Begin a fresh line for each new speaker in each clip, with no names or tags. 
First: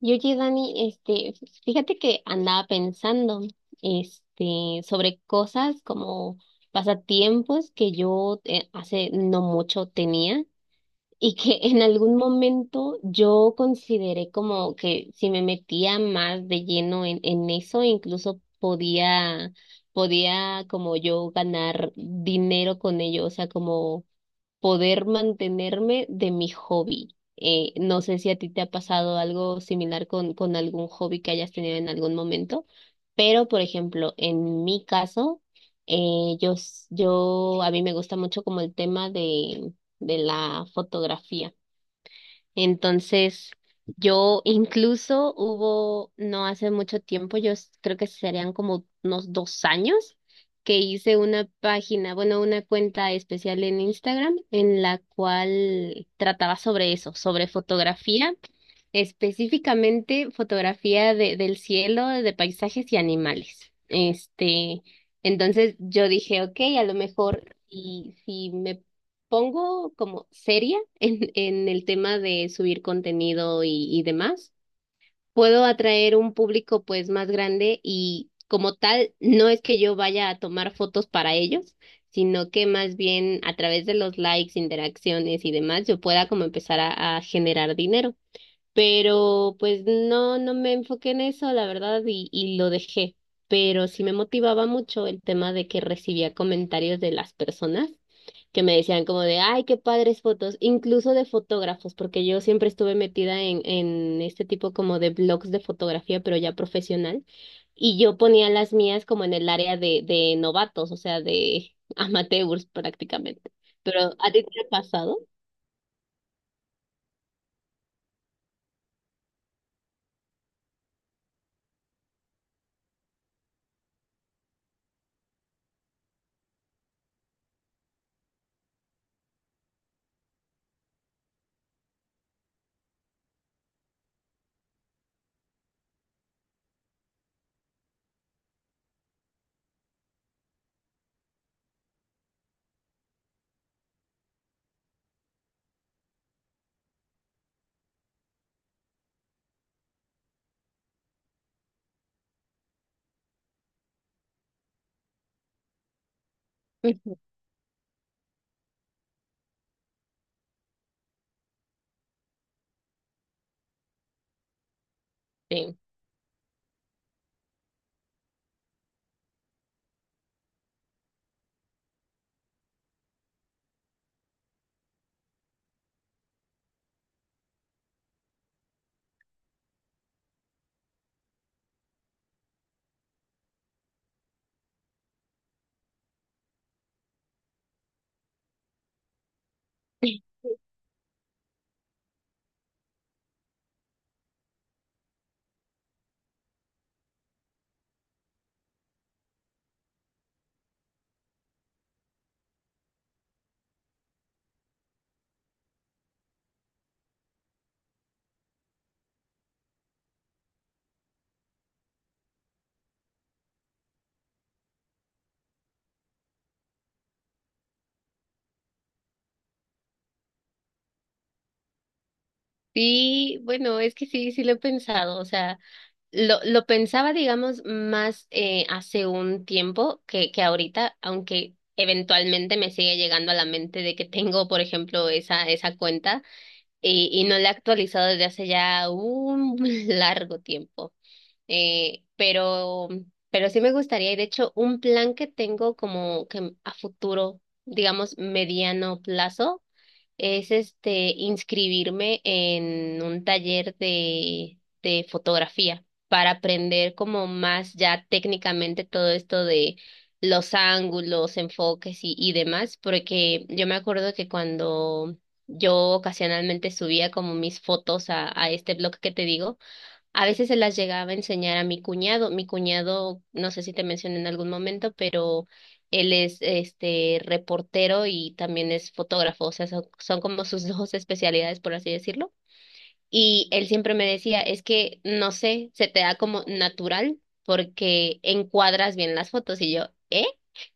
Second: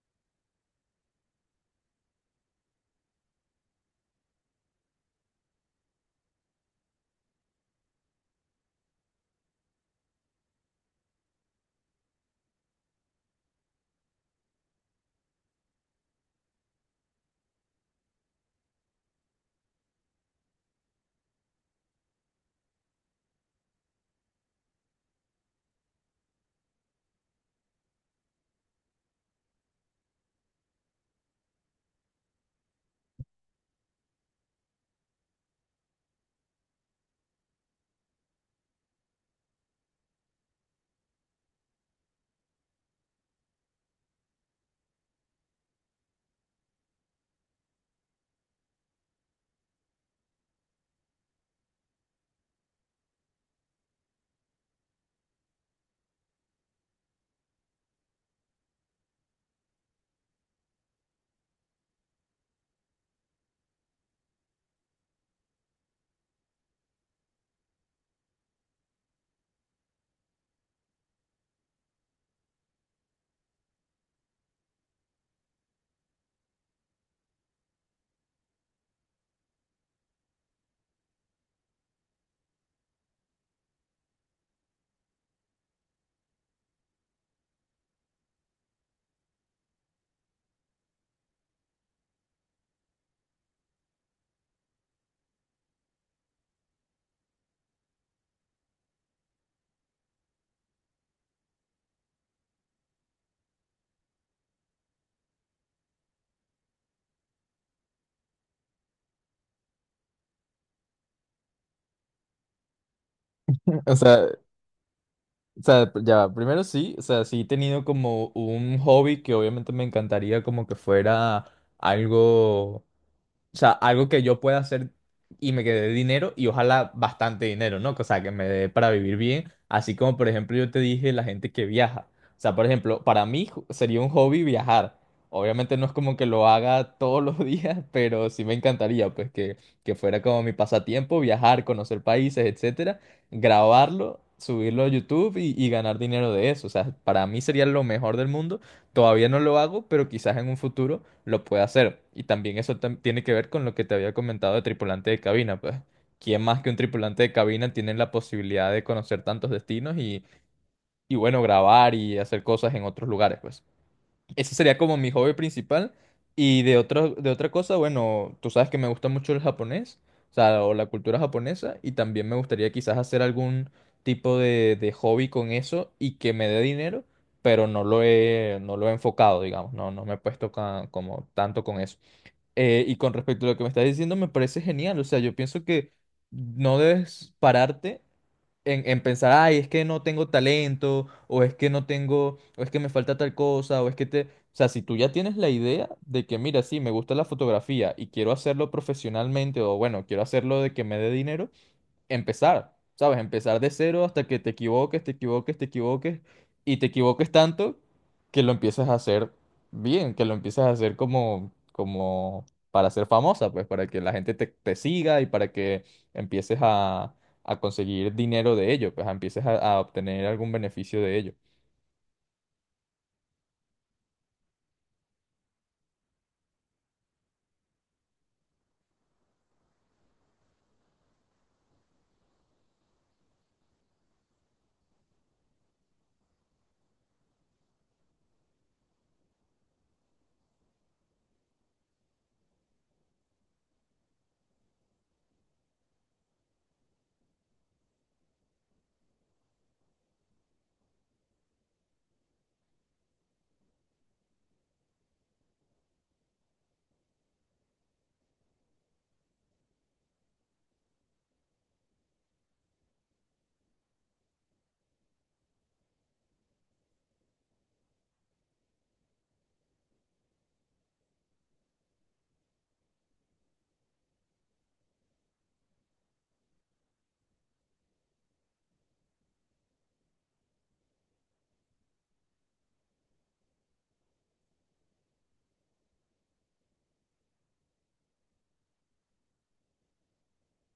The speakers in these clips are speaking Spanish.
Y oye, Dani, fíjate que andaba pensando, sobre cosas como pasatiempos que yo hace no mucho tenía y que en algún momento yo consideré como que si me metía más de lleno en eso, incluso podía como yo ganar dinero con ello, o sea, como poder mantenerme de mi hobby. No sé si a ti te ha pasado algo similar con algún hobby que hayas tenido en algún momento, pero por ejemplo, en mi caso, yo, a mí me gusta mucho como el tema de la fotografía. Entonces, yo incluso hubo, no hace mucho tiempo, creo que serían como unos dos años, que hice una página, bueno, una cuenta especial en Instagram en la cual trataba sobre eso, sobre fotografía. Específicamente fotografía del cielo, de paisajes y animales. Entonces yo dije, ok, a lo mejor si me pongo como seria en el tema de subir contenido y demás, puedo atraer un público pues más grande y como tal, no es que yo vaya a tomar fotos para ellos, sino que más bien a través de los likes, interacciones y demás, yo pueda como empezar a generar dinero. Pero pues no me enfoqué en eso, la verdad, y lo dejé. Pero sí me motivaba mucho el tema de que recibía comentarios de las personas que me decían como de, ay, qué padres fotos, incluso de fotógrafos, porque yo siempre estuve metida en este tipo como de blogs de fotografía, pero ya profesional, y yo ponía las mías como en el área de novatos, o sea, de amateurs prácticamente.
O
Pero
sea,
¿a ti te ha pasado?
o sea, ya, va, primero sí, o sea, sí he tenido como un hobby que obviamente me encantaría como que fuera algo, o sea, algo que yo pueda hacer y me quede dinero y ojalá bastante dinero, ¿no? O sea, que me dé para vivir bien. Así como, por ejemplo, yo te dije la gente que viaja. O sea, por ejemplo, para mí sería un hobby viajar. Obviamente no es como que lo haga todos los días, pero sí me encantaría, pues, que fuera como mi pasatiempo, viajar, conocer países, etcétera, grabarlo, subirlo a YouTube y ganar dinero de eso. O sea, para mí sería lo mejor del mundo. Todavía no lo hago, pero quizás en un futuro lo puede hacer. Y también eso tiene que ver con lo que te había comentado de tripulante de cabina, pues. ¿Quién más que un
Ujú.
tripulante de cabina tiene la posibilidad de conocer tantos destinos y bueno, grabar y hacer cosas en otros lugares, pues? Ese sería como mi hobby
Sí.
principal. Y de otro, de otra cosa, bueno, tú sabes que me gusta mucho el japonés, o sea, o la cultura japonesa, y también me gustaría quizás hacer algún tipo de hobby con eso y que me dé dinero, pero no lo he enfocado, digamos, no me he puesto como tanto con eso. Y con respecto a lo que me estás diciendo, me parece genial. O sea, yo pienso que no debes pararte en pensar, ay, es que no tengo talento, o es que no tengo, o es que me falta tal cosa, o es que te... O sea, si tú ya tienes la idea de que, mira, sí, me gusta la fotografía y quiero hacerlo profesionalmente, o bueno, quiero hacerlo de que me dé dinero, empezar, ¿sabes? Empezar de cero hasta que te equivoques, te equivoques, te equivoques y te equivoques tanto que lo empiezas a hacer bien, que lo empiezas a hacer como, como para ser famosa, pues para que la gente te siga y para que empieces a conseguir dinero de ello, pues empieces a obtener algún beneficio de ello.
Sí, bueno, es que sí, sí lo he pensado, o sea, lo pensaba, digamos, más hace un tiempo que ahorita, aunque eventualmente me sigue llegando a la mente de que tengo, por ejemplo, esa cuenta y no la he actualizado desde hace ya un largo tiempo. Eh, pero, pero sí me gustaría, y de hecho, un plan que tengo como que a futuro, digamos, mediano plazo, es este inscribirme en un taller de fotografía para aprender como más ya técnicamente todo esto de los ángulos, enfoques y demás, porque yo me acuerdo que cuando yo ocasionalmente subía como mis fotos a este blog que te digo, a veces se las llegaba a enseñar a mi cuñado. Mi cuñado, no sé si te mencioné en algún momento, pero él es este reportero y también es fotógrafo, o sea, son como sus dos especialidades, por así decirlo. Y él siempre me decía, es que no sé, se te da como natural porque encuadras bien las fotos. Y yo, ¿eh?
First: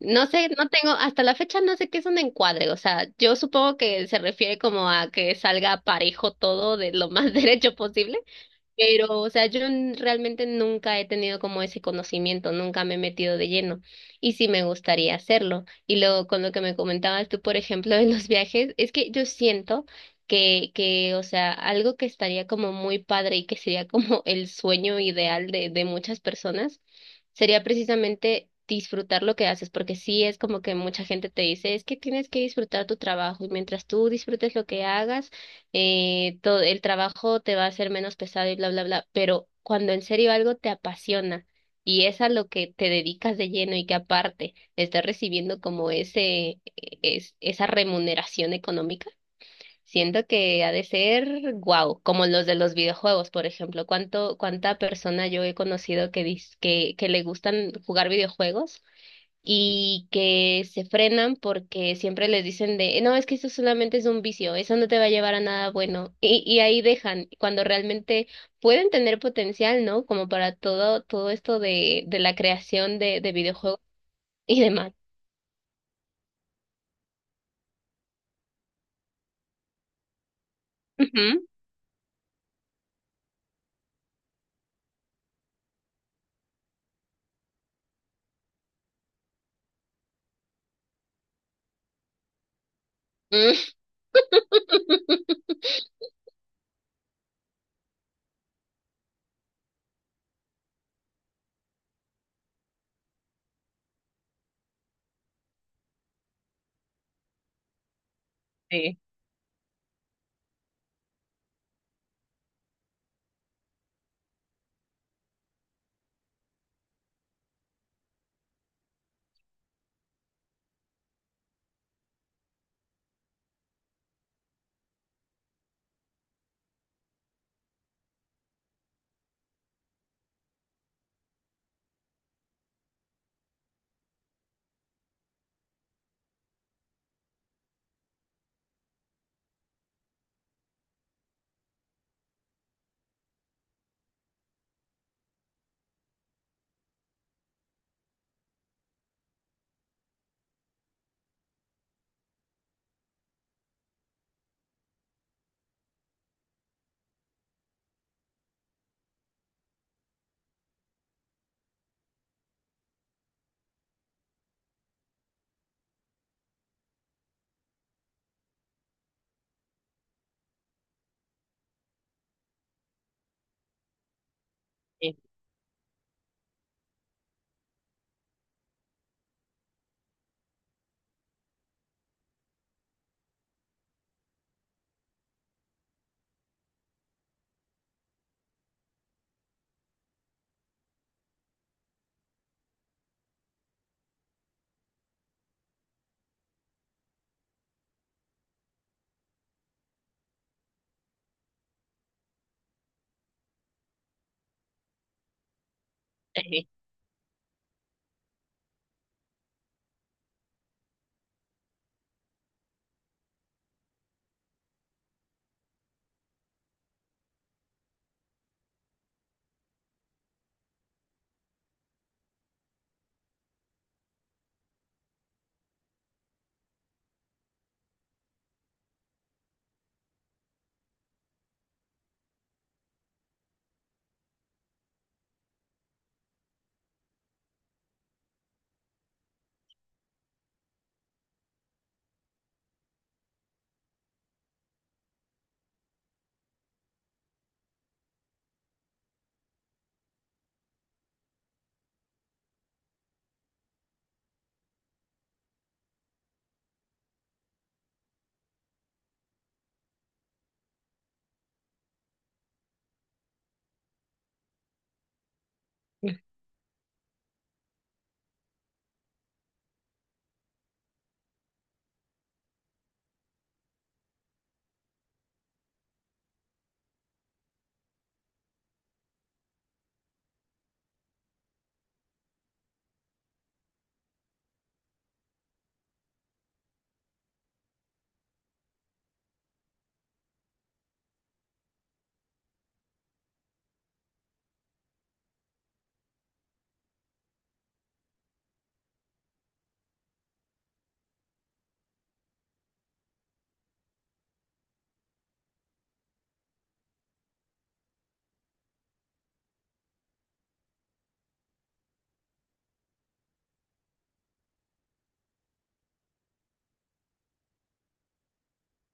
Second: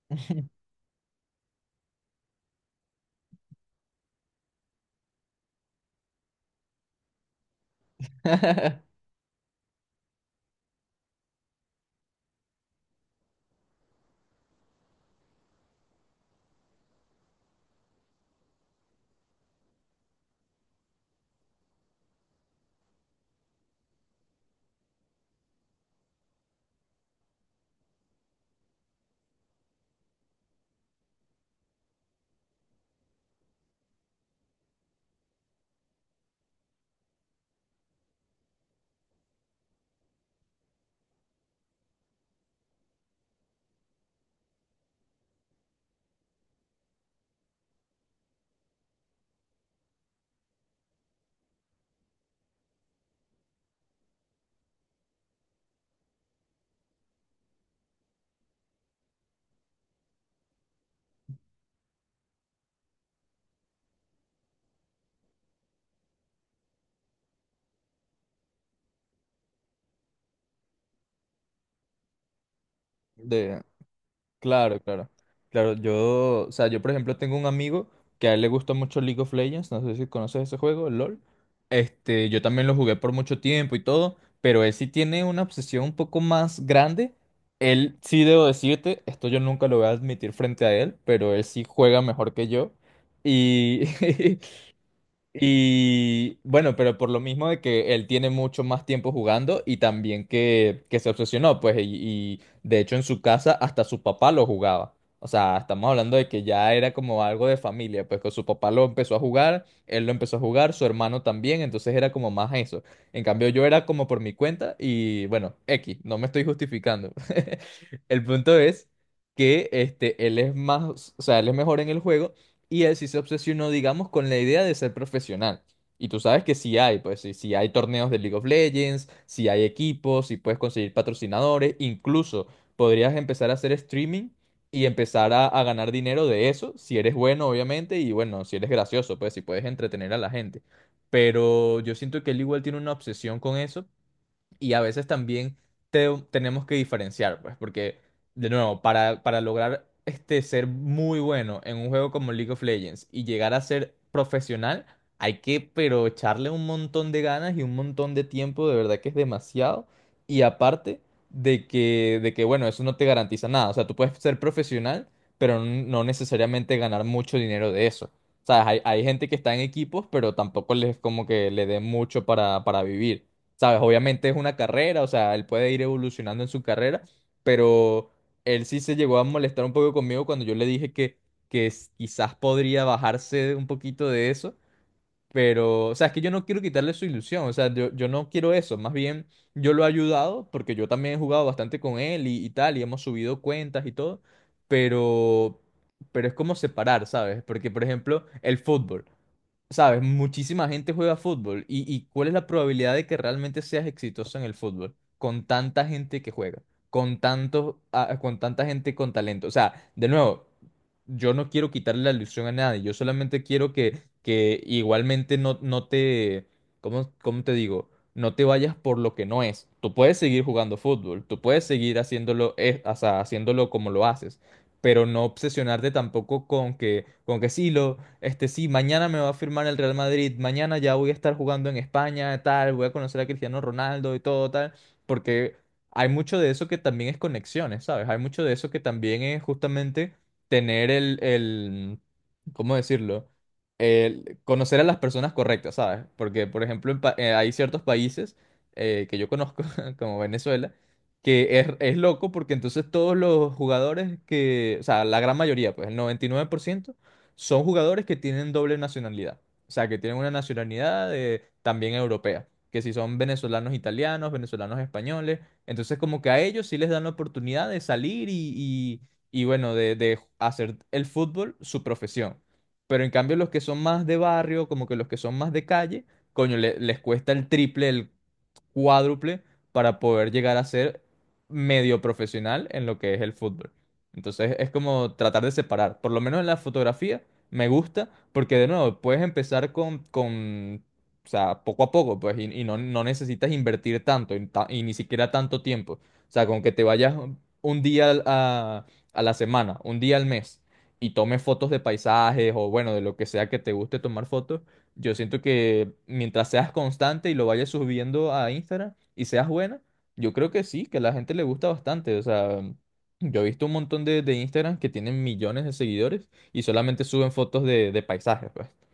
No sé, no tengo, hasta la fecha no sé qué es un encuadre, o sea, yo supongo que se refiere como a que salga parejo todo de lo más derecho posible, pero, o sea, realmente nunca he tenido como ese conocimiento, nunca me he metido de lleno y sí me gustaría hacerlo. Y luego con lo que me comentabas tú, por ejemplo, de los viajes, es que yo siento o sea, algo que estaría como muy padre y que sería como el sueño ideal de muchas personas, sería precisamente disfrutar lo que haces, porque sí es como que mucha gente te dice, es que tienes que disfrutar tu trabajo y mientras tú disfrutes lo que hagas, todo el trabajo te va a hacer menos pesado y bla, bla, bla, pero cuando en serio algo te apasiona y es a lo que te dedicas de lleno y que aparte estás recibiendo como esa remuneración económica, siento que ha de ser guau, como los de los videojuegos, por ejemplo, cuánta persona yo he conocido que le gustan jugar videojuegos y que se frenan porque siempre les dicen de, no, es que eso solamente es un vicio, eso no te va a llevar a nada bueno. Y ahí dejan, cuando realmente pueden tener potencial, ¿no? Como para todo, todo esto de la creación de
De-
videojuegos y
Claro,
demás.
claro. Claro, yo, o sea, yo por ejemplo tengo un amigo que a él le gusta mucho League of Legends, no sé si conoces ese juego, el LOL.
Ujú.
Este, yo también lo jugué por mucho tiempo y todo, pero él sí tiene una obsesión un poco más grande. Él sí debo decirte, esto yo nunca lo voy a admitir frente a él, pero él sí juega mejor que yo.
Mm.
Y, Y bueno, pero por lo mismo de que él tiene mucho más tiempo jugando y también que se obsesionó, pues, y de hecho en su casa hasta su papá lo jugaba. O sea, estamos hablando de que ya era como algo de familia, pues que su papá lo
Sí.
empezó a jugar, él lo empezó a jugar, su hermano también, entonces era como más eso. En cambio yo era como por mi cuenta y bueno, X, no me estoy justificando. El punto es que este, él es más, o sea, él es mejor en el juego y él sí se obsesionó, digamos, con la idea de ser profesional. Y tú sabes que sí hay, pues sí, sí hay torneos de League of Legends, sí hay equipos, sí puedes conseguir patrocinadores, incluso podrías empezar a hacer streaming y empezar a ganar dinero de eso, si eres bueno, obviamente, y bueno, si eres gracioso, pues si puedes entretener a la gente. Pero yo siento que él igual tiene una obsesión con eso y a veces también tenemos que diferenciar, pues, porque, de nuevo, para lograr este, ser muy bueno en un juego como League of Legends y llegar a ser profesional, hay que, pero echarle un montón de ganas y un montón de tiempo, de verdad que es demasiado. Y aparte de que, bueno, eso no te garantiza nada. O sea, tú puedes ser profesional, pero no necesariamente ganar mucho dinero de eso. O sea, hay gente que está en equipos, pero tampoco les como que le dé mucho para vivir. ¿Sabes? Obviamente es una carrera, o
Sí,
sea, él puede ir evolucionando en su carrera, pero él sí se llegó a molestar un poco conmigo cuando yo le dije que quizás podría bajarse un poquito de eso, pero, o sea, es que yo no quiero quitarle su ilusión, o sea, yo no quiero eso, más bien yo lo he ayudado porque yo también he jugado bastante con él y tal, y hemos subido cuentas y todo, pero, pero es como separar, ¿sabes? Porque, por ejemplo, el fútbol sabes, muchísima gente juega fútbol. Y cuál es la probabilidad de que realmente seas exitoso en el fútbol? Con tanta gente que juega, con tanta gente con talento. O sea, de nuevo, yo no quiero quitarle la ilusión a nadie. Yo solamente quiero que igualmente no, no te, ¿cómo te digo? No te vayas por lo que no es. Tú puedes seguir jugando fútbol, tú puedes seguir haciéndolo, o sea, haciéndolo como lo haces, pero no obsesionarte tampoco con que sí lo este, sí, mañana me va a firmar el Real Madrid, mañana ya voy a estar jugando en España, tal, voy a conocer a Cristiano Ronaldo y todo, tal, porque hay mucho de eso que también es conexiones, ¿sabes? Hay mucho de eso que también es justamente tener el, ¿cómo decirlo? El conocer a las personas correctas, ¿sabes? Porque, por ejemplo, hay ciertos países que yo conozco, como Venezuela, que es loco porque entonces todos los jugadores que, o sea, la gran mayoría, pues el 99%, son jugadores que tienen doble nacionalidad. O sea, que tienen una nacionalidad también europea. Que si son venezolanos italianos, venezolanos españoles. Entonces, como
sí.
que a ellos sí les dan la oportunidad de salir y bueno, de hacer el fútbol su profesión. Pero en cambio, los que son más de barrio, como que los que son más de calle, coño, les cuesta el triple, cuádruple para poder llegar a ser medio profesional en lo que es el fútbol. Entonces es como tratar de separar. Por lo menos en la fotografía me gusta porque de nuevo puedes empezar con o sea, poco a poco, pues, y no, no necesitas invertir tanto y, y ni siquiera tanto tiempo. O sea, con que te vayas un día a la semana, un día al mes y tomes fotos de paisajes o bueno, de lo que sea que te guste tomar fotos, yo siento que mientras seas constante y lo vayas subiendo a Instagram y seas buena, yo creo que sí, que a la gente le gusta bastante. O sea, yo he visto un montón de Instagram que tienen millones de seguidores y solamente suben fotos de paisajes, pues.